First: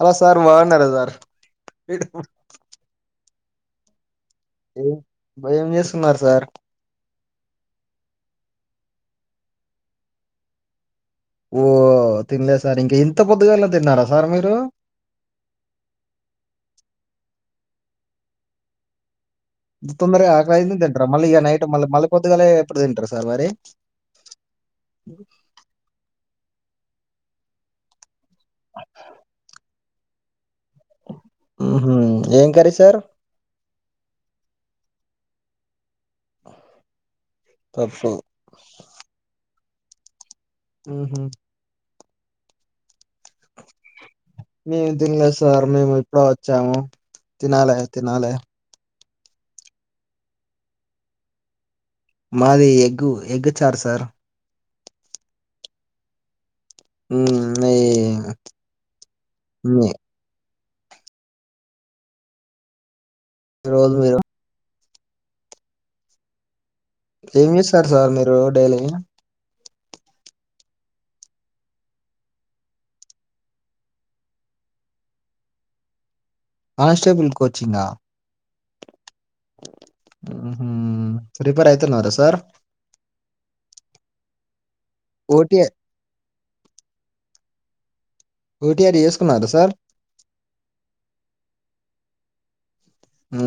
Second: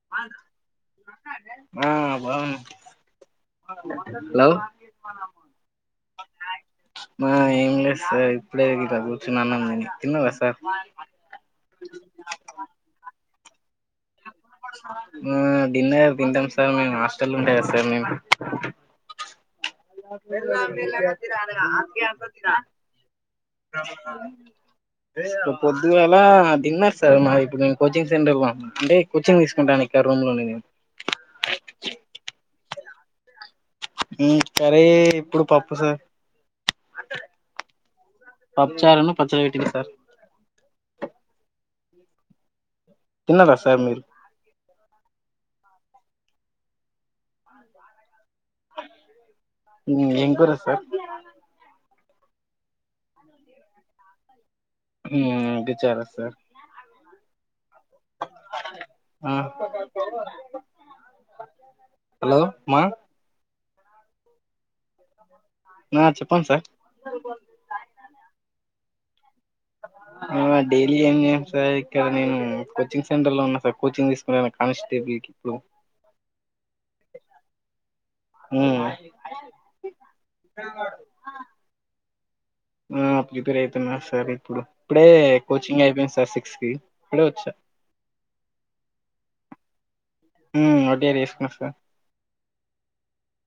అలో sir బాగున్నారా sir ఆ బా ఏం భయం మేస్తున్నారు సార్. మనం ఏం లేదు సార్ ఇప్పుడే ఇంక కూర్చున్న అన్నంతిని తిన్నావా సార్ ఓ తినలే సార్ ఇంక ఇంత పొద్దుగాలా తిన్నారా సార్ మీరు ఆ డిన్నర్ తింటాం సార్ మేము. హాస్టల్లో ఉంటాగా సార్ మేము [unintelligible] ఇంత తొందరగా ఆకలి అయింది తింటారా మళ్ళీ ఇక నైట్ మళ్ళీ మళ్ళీ పొద్దుగాలే ఎప్పుడు తింటారు సార్ మరి ఇక పొద్దుగాలా తిన్నా సార్ మరి ఇప్పుడు నేను కోచింగ్ సెంటర్‌లో ఉన్న అంటే కోచింగ్ తీసుకుంటాను ఇక్కడ రూమ్లోనే నేను ఆహా. ఏం కర్రీ సార్ మ్మ్ కర్రీ ఇప్పుడు పప్పు సార్ పప్పు పప్పుచారును పచ్చడి పెట్టిండ్రు సార్ మ్ హు తిన్నరా సార్ మీరు మేము తినలేదు సార్ మేము ఇప్పుడే వచ్చాము. తినాలే తినాలే మీది ఏం కూర సార్ మాది ఎగ్గు ఎగ్గుచారు సార్ హ్మ్ ఎగ్గుచార సార్ హ్మ్ మీ ఆ మీ హలో మా రోజు మీరు నా చెప్పండి సార్. ఏం చేస్తారు సార్ మీరు డైలీ. మ్ డైలీ ఏం చేయమ్ సార్ ఇక్కడ నేను కోచింగ్ సెంటర్లో ఉన్నా సార్ కోచింగ్ తీసుకుంటున్న కానిస్టేబుల్ ట్రిప్లో కానిస్టేబుల్ కోచింగా మ్. ఊహూ ప్రిపేర్ అవుతున్నారా సార్ ఆ ప్రిపేర్ అయితున్న సార్ ఇప్పుడు. ఇప్పుడే ఓటీ కోచింగ్ అయిపోయింది సార్ సి స్కి ఇప్పుడే వచ్చా. ఓటీఆర్ చేసుకున్నారా సార్ మ్మ్ ఓటిఆర్ చేసుకున్న సార్. మ్ హు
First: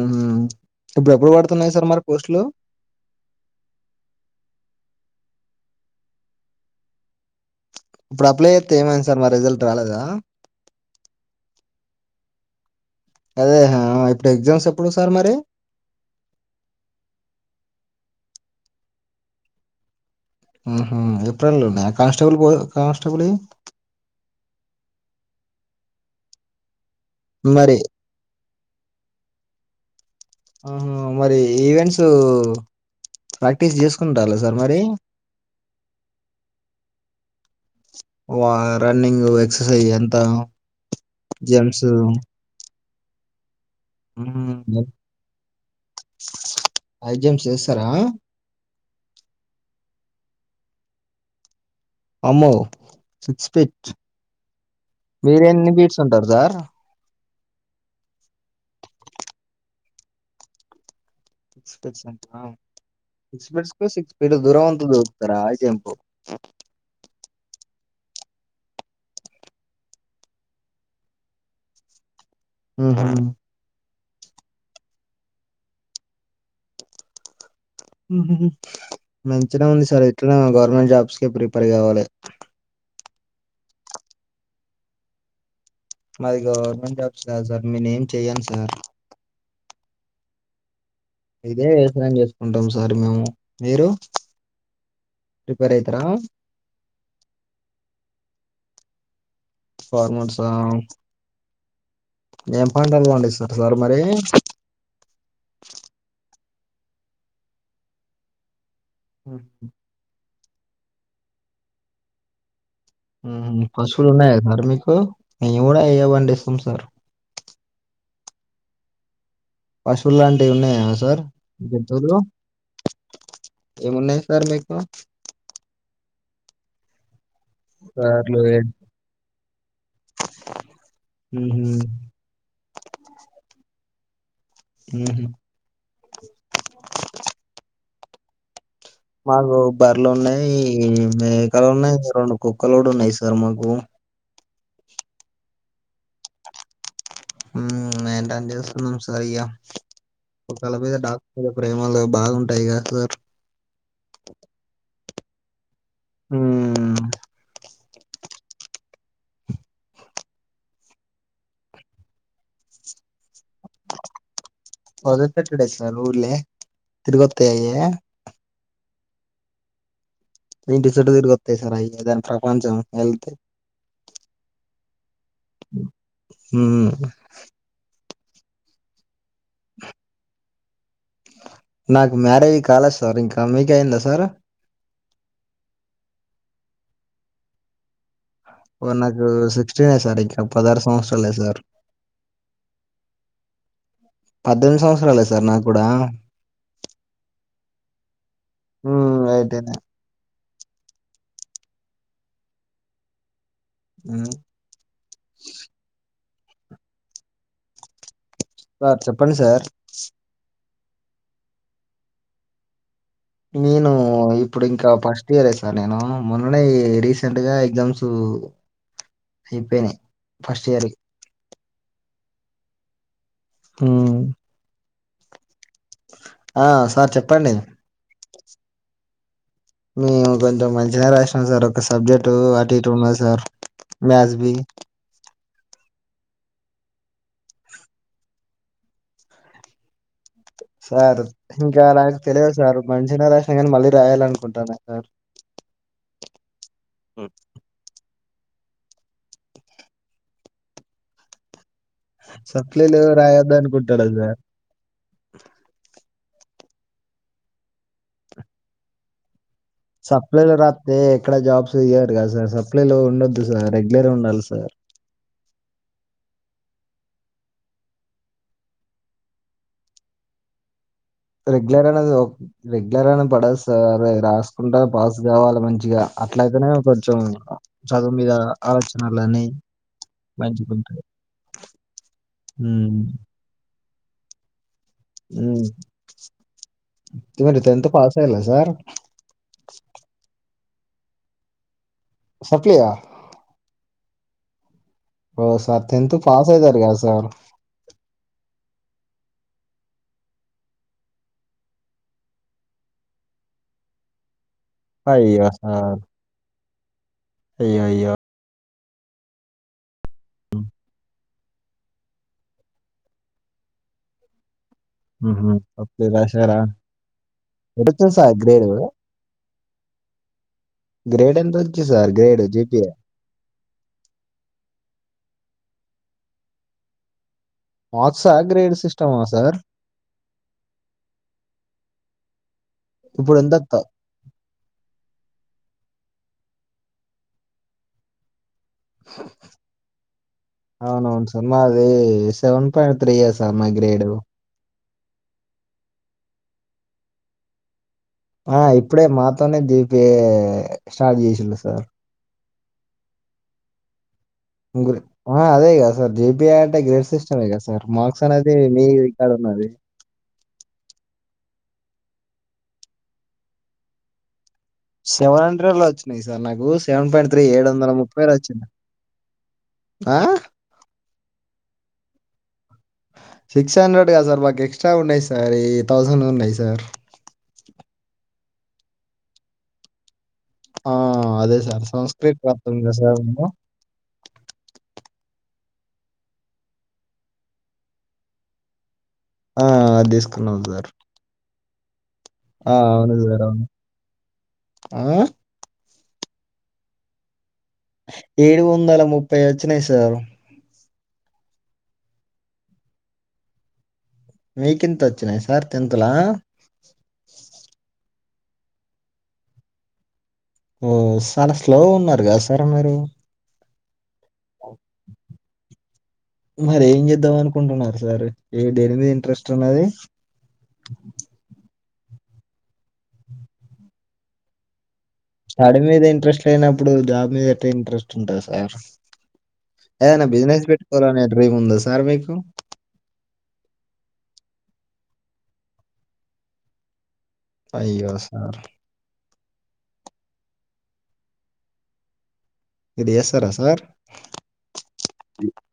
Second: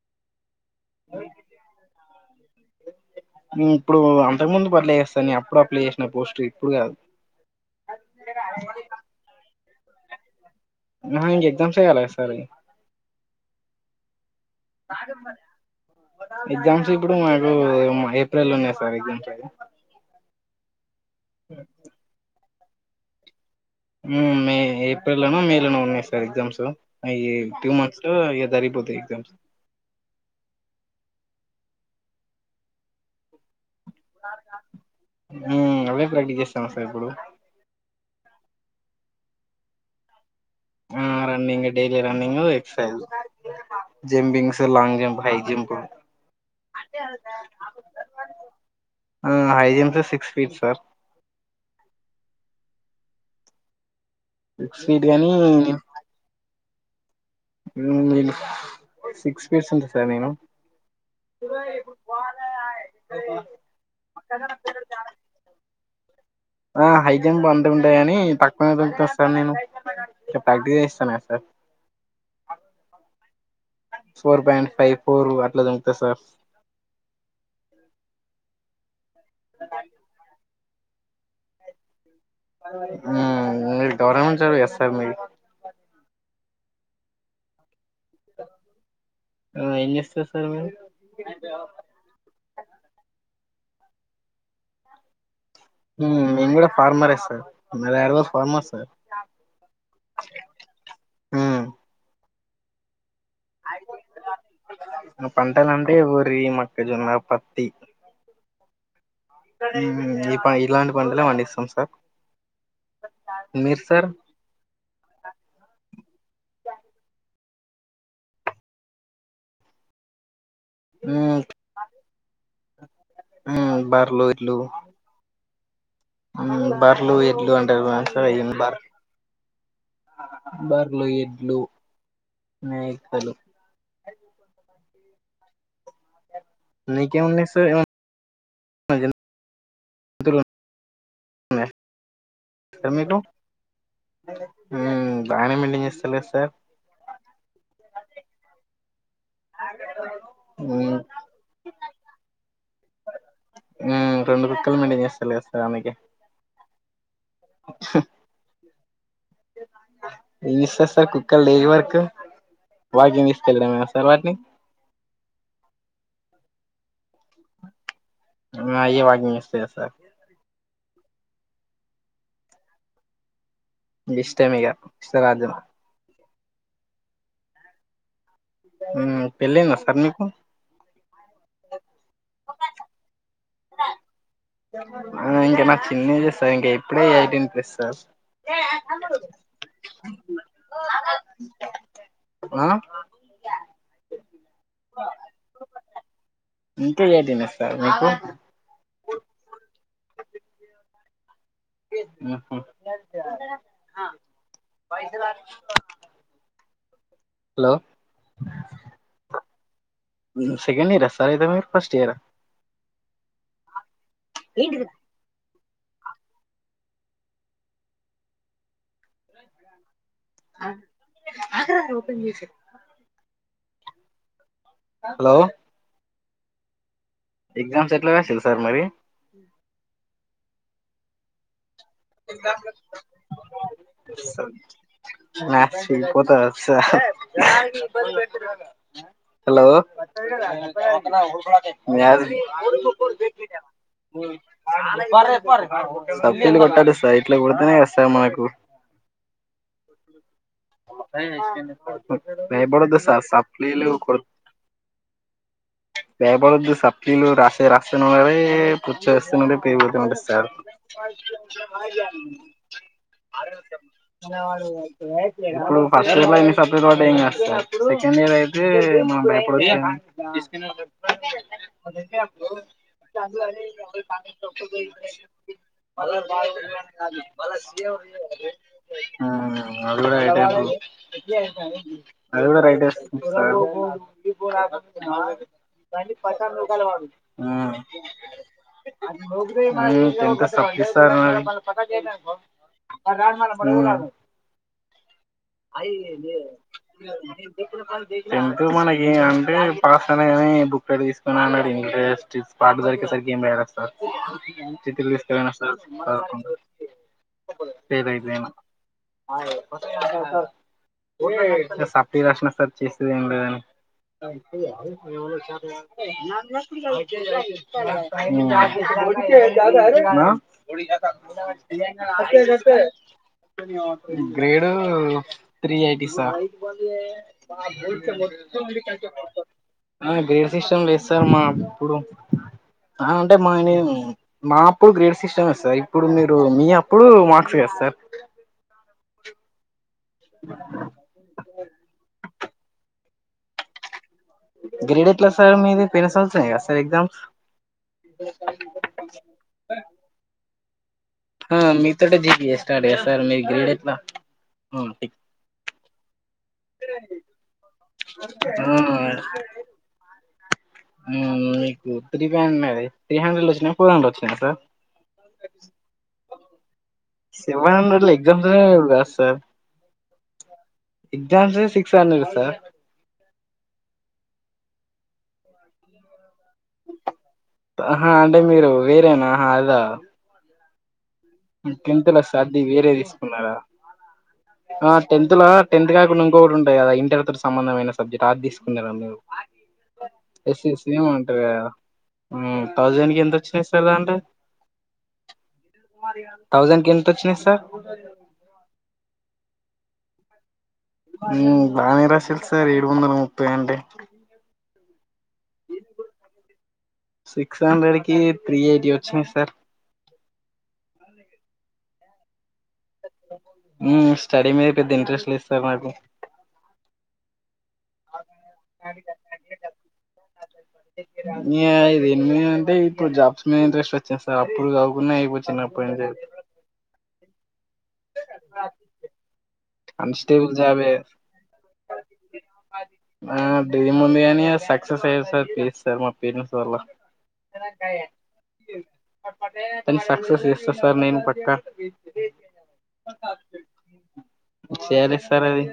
ఇప్పుడు అంతకు ముందు పన్లే చేేస్తా అప్పుడప్ అప్లై చేసిన పోస్ట్ ఇప్పుడు కాదు. ఇప్పుడప్లై చేస్తే ఏమైంది సార్ మా రిజల్ట్ రాలేదా నావింకా ఎగ్జామ్సె కాలేదు సార్. అదే హా ఎగ్జామ్స్ ఇప్పుడు మాకు ఏ ఏప్రిల్ లోనే సార్ ఎగ్జామ్స్ అవి. ఆహా ఏప్రిల్ లోనా కానిస్టేబుల్ కానిస్టేబుల్వి. మ్మ్ మే ఏప్రిల్ లోనో మే లోనో ఉన్నాయి సార్ ఎగ్జామ్స్. అయి టూ మరి మంత్స్లో ఇగ జరిగిపోతాయి ఎగ్జామ్స్. ఆహా! మరి ఈవెంట్స్ ప్రాక్ క్టీస్ చేసుకుంటాల సార్ మరి. ఎప్పుడు వా రన్నింగ్ ఎక్సర్సైజ్ అంత ఆ running daily running exercise jumpings హ్మ్. Long jump high jump. High jumps చేస్తారా. ఆ హైజంప్ల సిక్స్ ఫీట్ సార్ అమ్మో సిక్స్ ఫీట్ సిక్స్ ఫీట్ గాని మీరెన్ని ఫీట్స్ ఉంటరు సార్ ఉమ్మ్ సిక్స్ ఫీట్స్ ఉంట సార్ నేను ఫీట్స్ అంటారా? ఫీట్స్‌కి ఫీట్ అంతగానం దూరం అంత బెదురుతానా దూకుతారా హై జంప్? ఆ హైజంప్ అంతే ఉంట గనీ తక్కువనే దునుకుతా సార్ నేను ఇక ప్రాక్టీస్ జేయిస్తనగా సార్ ఊ ఫోర్ పాయింట్ ఫైవ్ ఫోరూ అట్ల జదువుతా సార్ ఊ హూ హు మంచిగనే ఉంది సార్ ఇట్లనే గవర్నమెంట్ జాబ్స్కి ప్రిపేర్ గావాలే ఉమ్మ్ మీరు గవర్నమెంట్ జాబ్ చేస్తర్ మీ మాది గవర్నమెంట్ జాబ్స్ కాదు సార్ నేనేం చేయ్యను సార్ ఆ ఏం జేస్తర్ సర్ మీరు ఇదే వ్యవసాయం చేసుకుంటం సార్ మేము‌. మీరూ ఊ మేంగుడ ఫార్మరే సర్ మా డాడీ [inaudible] ఫార్మర్ సార్ ఫార్మర్సా ఏం పంటలు పండి పంటలంటే వరి క్కజొన్నా పత్తి మ్మ్మ్ ఈ ప ఇలాంటి పంటలే పండిస్తం సార్ ఉమ్ మీరు సార్ పశువులున్నయా సార్ మీకూ మేం గూడ అయ్యే పండిస్తం సార్ పశువుల్లాంటివున్నాయా సార్ జంతువులు ఊ ఏమున్నాయి బర్లు సార్ ఎడ్లు మీకు ఊ బర్లూ ఎడ్లూ అంటరు బర్లు [unintelligible] సార్ బర్లు ఎడ్లు ఉహు మేకలు ఊ హు మీకేం ఉన్నయ్ సర్ ఎమ మాకూ బర్లున్నయ్ ఉన్నాయా మేకలున్నయ్ రొండు కుక్కలు గూడున్నయ్ సార్ మాకూ ఉమ్మ్ బాగనే మెంటెన్ చేస్తున్నార్ సార్ ఉమ్మ్మ్ మేంటెన్ జేస్తున్న రయ్య కుక్కల మ్మ్ మీద డాక్టర్ ప్రేమలు బాగుంటయ్ గద సార్ ఉమ్ రెండు కుక్కలు మెంటెన్ చేస్తల్ గద సార్ అందుకే ఉమ్మ్మ్ ఏంజేస్తర్ సర్ కుక్కల్నేడికి పట్కపో [unintelligible] వాటికే వదిలిపెట్టుడే సార్ ఊర్లే తిరిగొత్తయయ్యే మ్మ్ అయ్యే వాకింగ్ చేస్తయా సార్ ఇంటి సుట్టు తిరిగొత్తయ్ సార్ అయ్యే దాని ప్రపంచం అంతే ఇగిష్టం ఇగ ఇష్టరాజ్యం ఉమ్మ్ ఉమ్ పెళ్ళైందా సార్ మీకు నాకు మ్యారేజీ కాలేద్ సార్ ఇంకా మీకయిందా సార్ ఊ ఇంక నాకు ఎన్నియర్స్ సర్ ఇంక ఇప్పుడే యైటీన్ ప్లస్ సార్ ఓ నాకూ సిక్స్టీనే సార్ ఇంక పదారు సంవత్సరలే సార్ ఆ పద్దెన్ది సంవత్సరాలే సార్ నాగ్గూడా ఇంకా ఏటీనే సార్ మీకు హ్మ్ అయితేనే ఊ హు హ్మ్ హలో సార్ చెప్పండి సార్ ఊ హు సెకండ్ ఇయరా సార్ అయితే మీరు ఫస్ట్ ఇయరా నేను ఇప్పుడు ఇంకా ఫస్ట్ ఇయర్ ఏ సార్ నేను మొన్ననే రీసెంట్గా ఎగ్జామ్స్ అయిపోయినాయి ఆ ఫస్ట్ ఇయర్ ఆగరా ఓపెన్ చేసి ఊమ్ హలో ఆ సార్ చెప్ప ఎగ్జామ్స్ ఎట్ల రాసిర్రు సార్ మరి మేము కొంచెం మంచిగా రాసినాం సార్ ఒక సబ్జెక్ట్ అటు ఉన్నది సార్ మ్యాథ్స్ బి మ్యాథ్స్ పోతదా [unintelligible] ఇబ్బంది హలో సార్ ఇంకా నాకు తెలియదు సార్ మంచినే రాసినా కానీ మళ్ళీ రాయాలనుకుంటాన సార్ [unintelligible] సబ్లు కొట్టాలి సైట్లా కొడితేనే కదా మనకు [unintelligible] భయపడ సప్లీలు స రాయొద్దు సప్లీ లు అనుకుంటాడు కొ సార్ బేపడద్దు సప్లీలు రాసే రాస్తను రే ఉండే పుచ్చ వేస్తనులే సప్లీలు రాత్తే ఎక్కడ జాబ్స్ ఇయ్యరు కదా సార్ సప్లీలు ఉండొద్దు సార్ రెగ్యులర్ ఉండాలి [unintelligible] యువర్ సార్ గ్రేట్ ఇప్పుడు ఫస్ట్ ఇయర్ లో ఎన్ని సప్లీలు పోతాయో ఇంకా సెకండ్ ఇయర్ అయితే మనం భయపడ వచ్చామ [inaudible] రెగ్యులర్ అనేది రెగ్యులర్ అనే పడదు సార్ రాసుకుంటారు పాస్ కావాలి మంచిగా [inaudible] అట్లయితేనే కొంచెం చదువు మీద ఆలోచనలని మంచిగుంటాయి అది కూడా రైట్ ఏ హ్మ్ సార్ ఉమ్ నాకు తెల్సి బస్టాండ్ లో ఉంటాడు వాడు ఉమ్ పాస్ అయ్యలే సార్ ఎంత సేప్ సప్లియా [unintelligible] ఓ సార్ టెన్త్ [unintelligible] పాస్ అవుతారు కదా సార్ ప్పుడు మనకి అంటే పాస్ కానీ బుక్ తీసుకుని అన్నాడు ఇంట్రెస్ట్ పాటు దరి సరి గేమ్ రాస్తార్ సార్ చిట్టీలు తీసుకొని అయ్యో పోయినా రాస్తార్ సార్ సార్ అయ్యో అయ్యో సేదయితే నేను సార్ సప్లీ రాసినా సార్ చేసేది ఏం లేదని మ్మ్హ. సప్లి రాశారా ఎంత వచ్చింది సార్ గ్రేడ్ [unintelligible] తే గ్రేడ్ ఎంత వచ్చింది సార్ గ్రేడ్ జీపీఏ [unintelligible] ఏడు త్రీ ఎయిటీ సార్ మార్క్సా గ్రేడ్ సిస్టమా సార్ గ్రేడ్ సిస్టమ్ లేదు సార్ మా ఇప్పుడు అంటే ఇప్పుడు ఎంత మాని త- మా ఇప్పుడు గ్రేడ్ సిస్టం మే సార్ ఇప్పుడు మీరు ఇప్పుడు మీ అప్పుడు మార్క్స్ చేస్తారు అవునవును సినిమా అదే సెవెన్ పాయింట్ త్రీ ఏ సార్ నా గ్రేడ్ గ్రేడట్లా సార్ మీది పేన్సల్స సార్ ఎగ్జామ్స్ ఆ ఇప్పుడే మాతోనే జిపిఏ ఉమ్ మీతోటే జీపిఎ స్టార్ట్ సార్ మీ గ్రేడ్ ఎట్లా ఆ అదే కదా సార్ జిపిఏ అంటే గ్రేడ్ సిస్టమే కదా సార్ మాార్క్స్ అనేది మీ కాడ ఉన్నది [inaudible] ఉమ్ మీకు త్రీ హండ్రెడ్ అది త్రీ హండ్రెడ్ వచ్చినాయ ఫోర్ హండ్రెడ్ వచ్చినాయ సార్ సెవెన్ హండ్రెడ్ లో వచ్చినాయి సార్ నాకు సెవెన్ పాయింట్ త్రీ ఏడు సెవెన్ వందల హండ్రెడ్ లో ముప్పైలో ఎగ్జామ్స్ వచ్చినాయి కాదు సార్ ఆ ఎగ్జామ్స్ ఏ six hundred sir six hundred కాద్ సార్ మాకి ఎక్స్ట్రా ఉన్నాయి సార్ ఈ థౌసండ్ ఉన్నాయి సార్ ఆహా అంటే మీరు వేరేనా హలో ఆ అదే సార్ టెన్త్ లో సంస్కృత్ సర్ది ప్రాప్తం వేరే కదా సార్ మేము తీసుకున్నారా ఆ టెన్త్ లో టెన్త్ కాకుండా ఇంకోటి ఉంటాయి కదా ఇంటర్ తో సబంధమైన సబ్జెక్ట్ అది తీకున్నార మీరు ఆ, అది తీసుకున్నాం ఎస్ ఎస్ సార్ సి ఏమో అంటారు కదా హు ఆ, థౌజండ్ అవును కి [unintelligible] సార్ అవును ఆ, థౌజండ్ కి ఎంత వచ్చినాయి సార్ ఏడు వందల ముప్పై వచ్చినాయి సారు ఉ బానే రాసిలు సార్ ఏడు వందల ముప్పై అంటె మీకు ఎంత వచ్చినాయి సార్ టెన్త్ లా త్రీఎయిటి వచ్చినాయి సార్ ఓ చాలా స్లో ఉన్నారు కదా సార్ మీరు ఉ స్టడీ మీద పెద్ద ఇంట్రెస్ట్ లేదు సార్ నాకు మరి ఎం చేద్దమను చెప్పుకుంటున్నారు సార్ ఏ దేని మీద ఇంట్రెస్ట్ ఉన్నది దేని మీద అంటే ఇప్పుడు జాబ్స్ మీద ఇంట్రెస్ట్ వచ్చింది సార్ అప్పుడు కా స్టడీ మీద ఇంట్రెస్ట్ లేనప్పుడు జాబ్ మీద ఎట్లా ఇంట్రెస్ట్ ఉంటది సార్ ఏదనా కానిస్టేబుల్ బిజినెస్ జాబే పెట్టుకోవాలనే డ్రీమ్ ఉందా సార్ మీకు ఆ డ్రీమ్ ఉంది కానీ సక్సెస్ అయ్యే [unintelligible] మా పేరెంట్స్ వల్ల అయ్యో సార్ తను సక్సెస్ గిస్సాస్ సార్ నేను పక్క ఇది ఎస్తారా సార్ చేయాలి సార్ అది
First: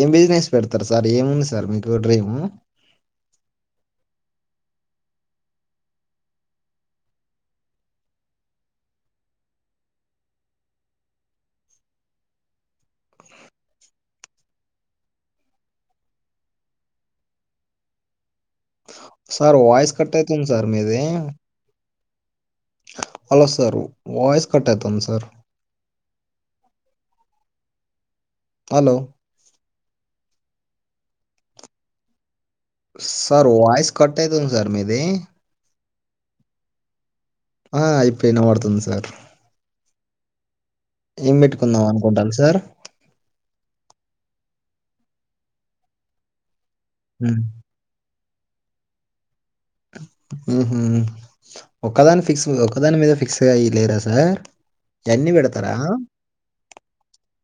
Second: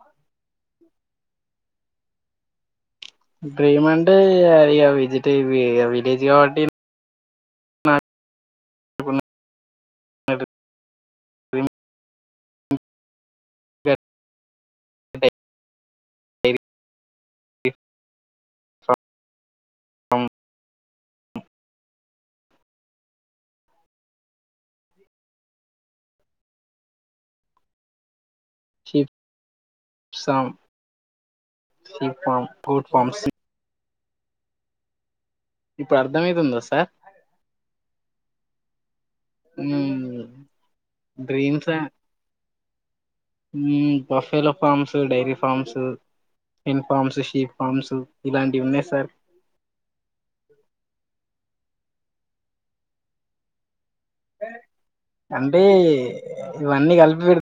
ఏం బిజినెస్ పెడతారు సార్ ఏముంది సార్ మీకు డ్రీము డ్రీమ్ అంటే అరి విజిట్ విలేజ్ కాబట్టి నా నాడు డ్రీమ్ సార్ వాయిస్ కట్ అయుతుంది సార్ మీది హలో సార్ వాయిస్ కట్ అయుతుంది sir hello! [inaudible] Sir voice cut అయుతుంది సార్ మీది ఇప్పుడు అర్ధంమైతుందా సార్ ఆ ఇప్పుడు వినపడుతుంది సార్ ఏం పెట్టుకుందాం అనుకుంటంది sir buffalo farms dairy farms ఎన్ ఫామ్స్ హ్మ్. షీ ఫామ్స్ ఇలాంటివి ఉన్నాయి సార్ ఉహు ఒకదాని ఫిక్స్ ఒకదాని మీద ఫిక్స్గా అయి లేద సార్ గన్ని అంటే పేడతారా ఇవన్నీ కలిపి పెడితే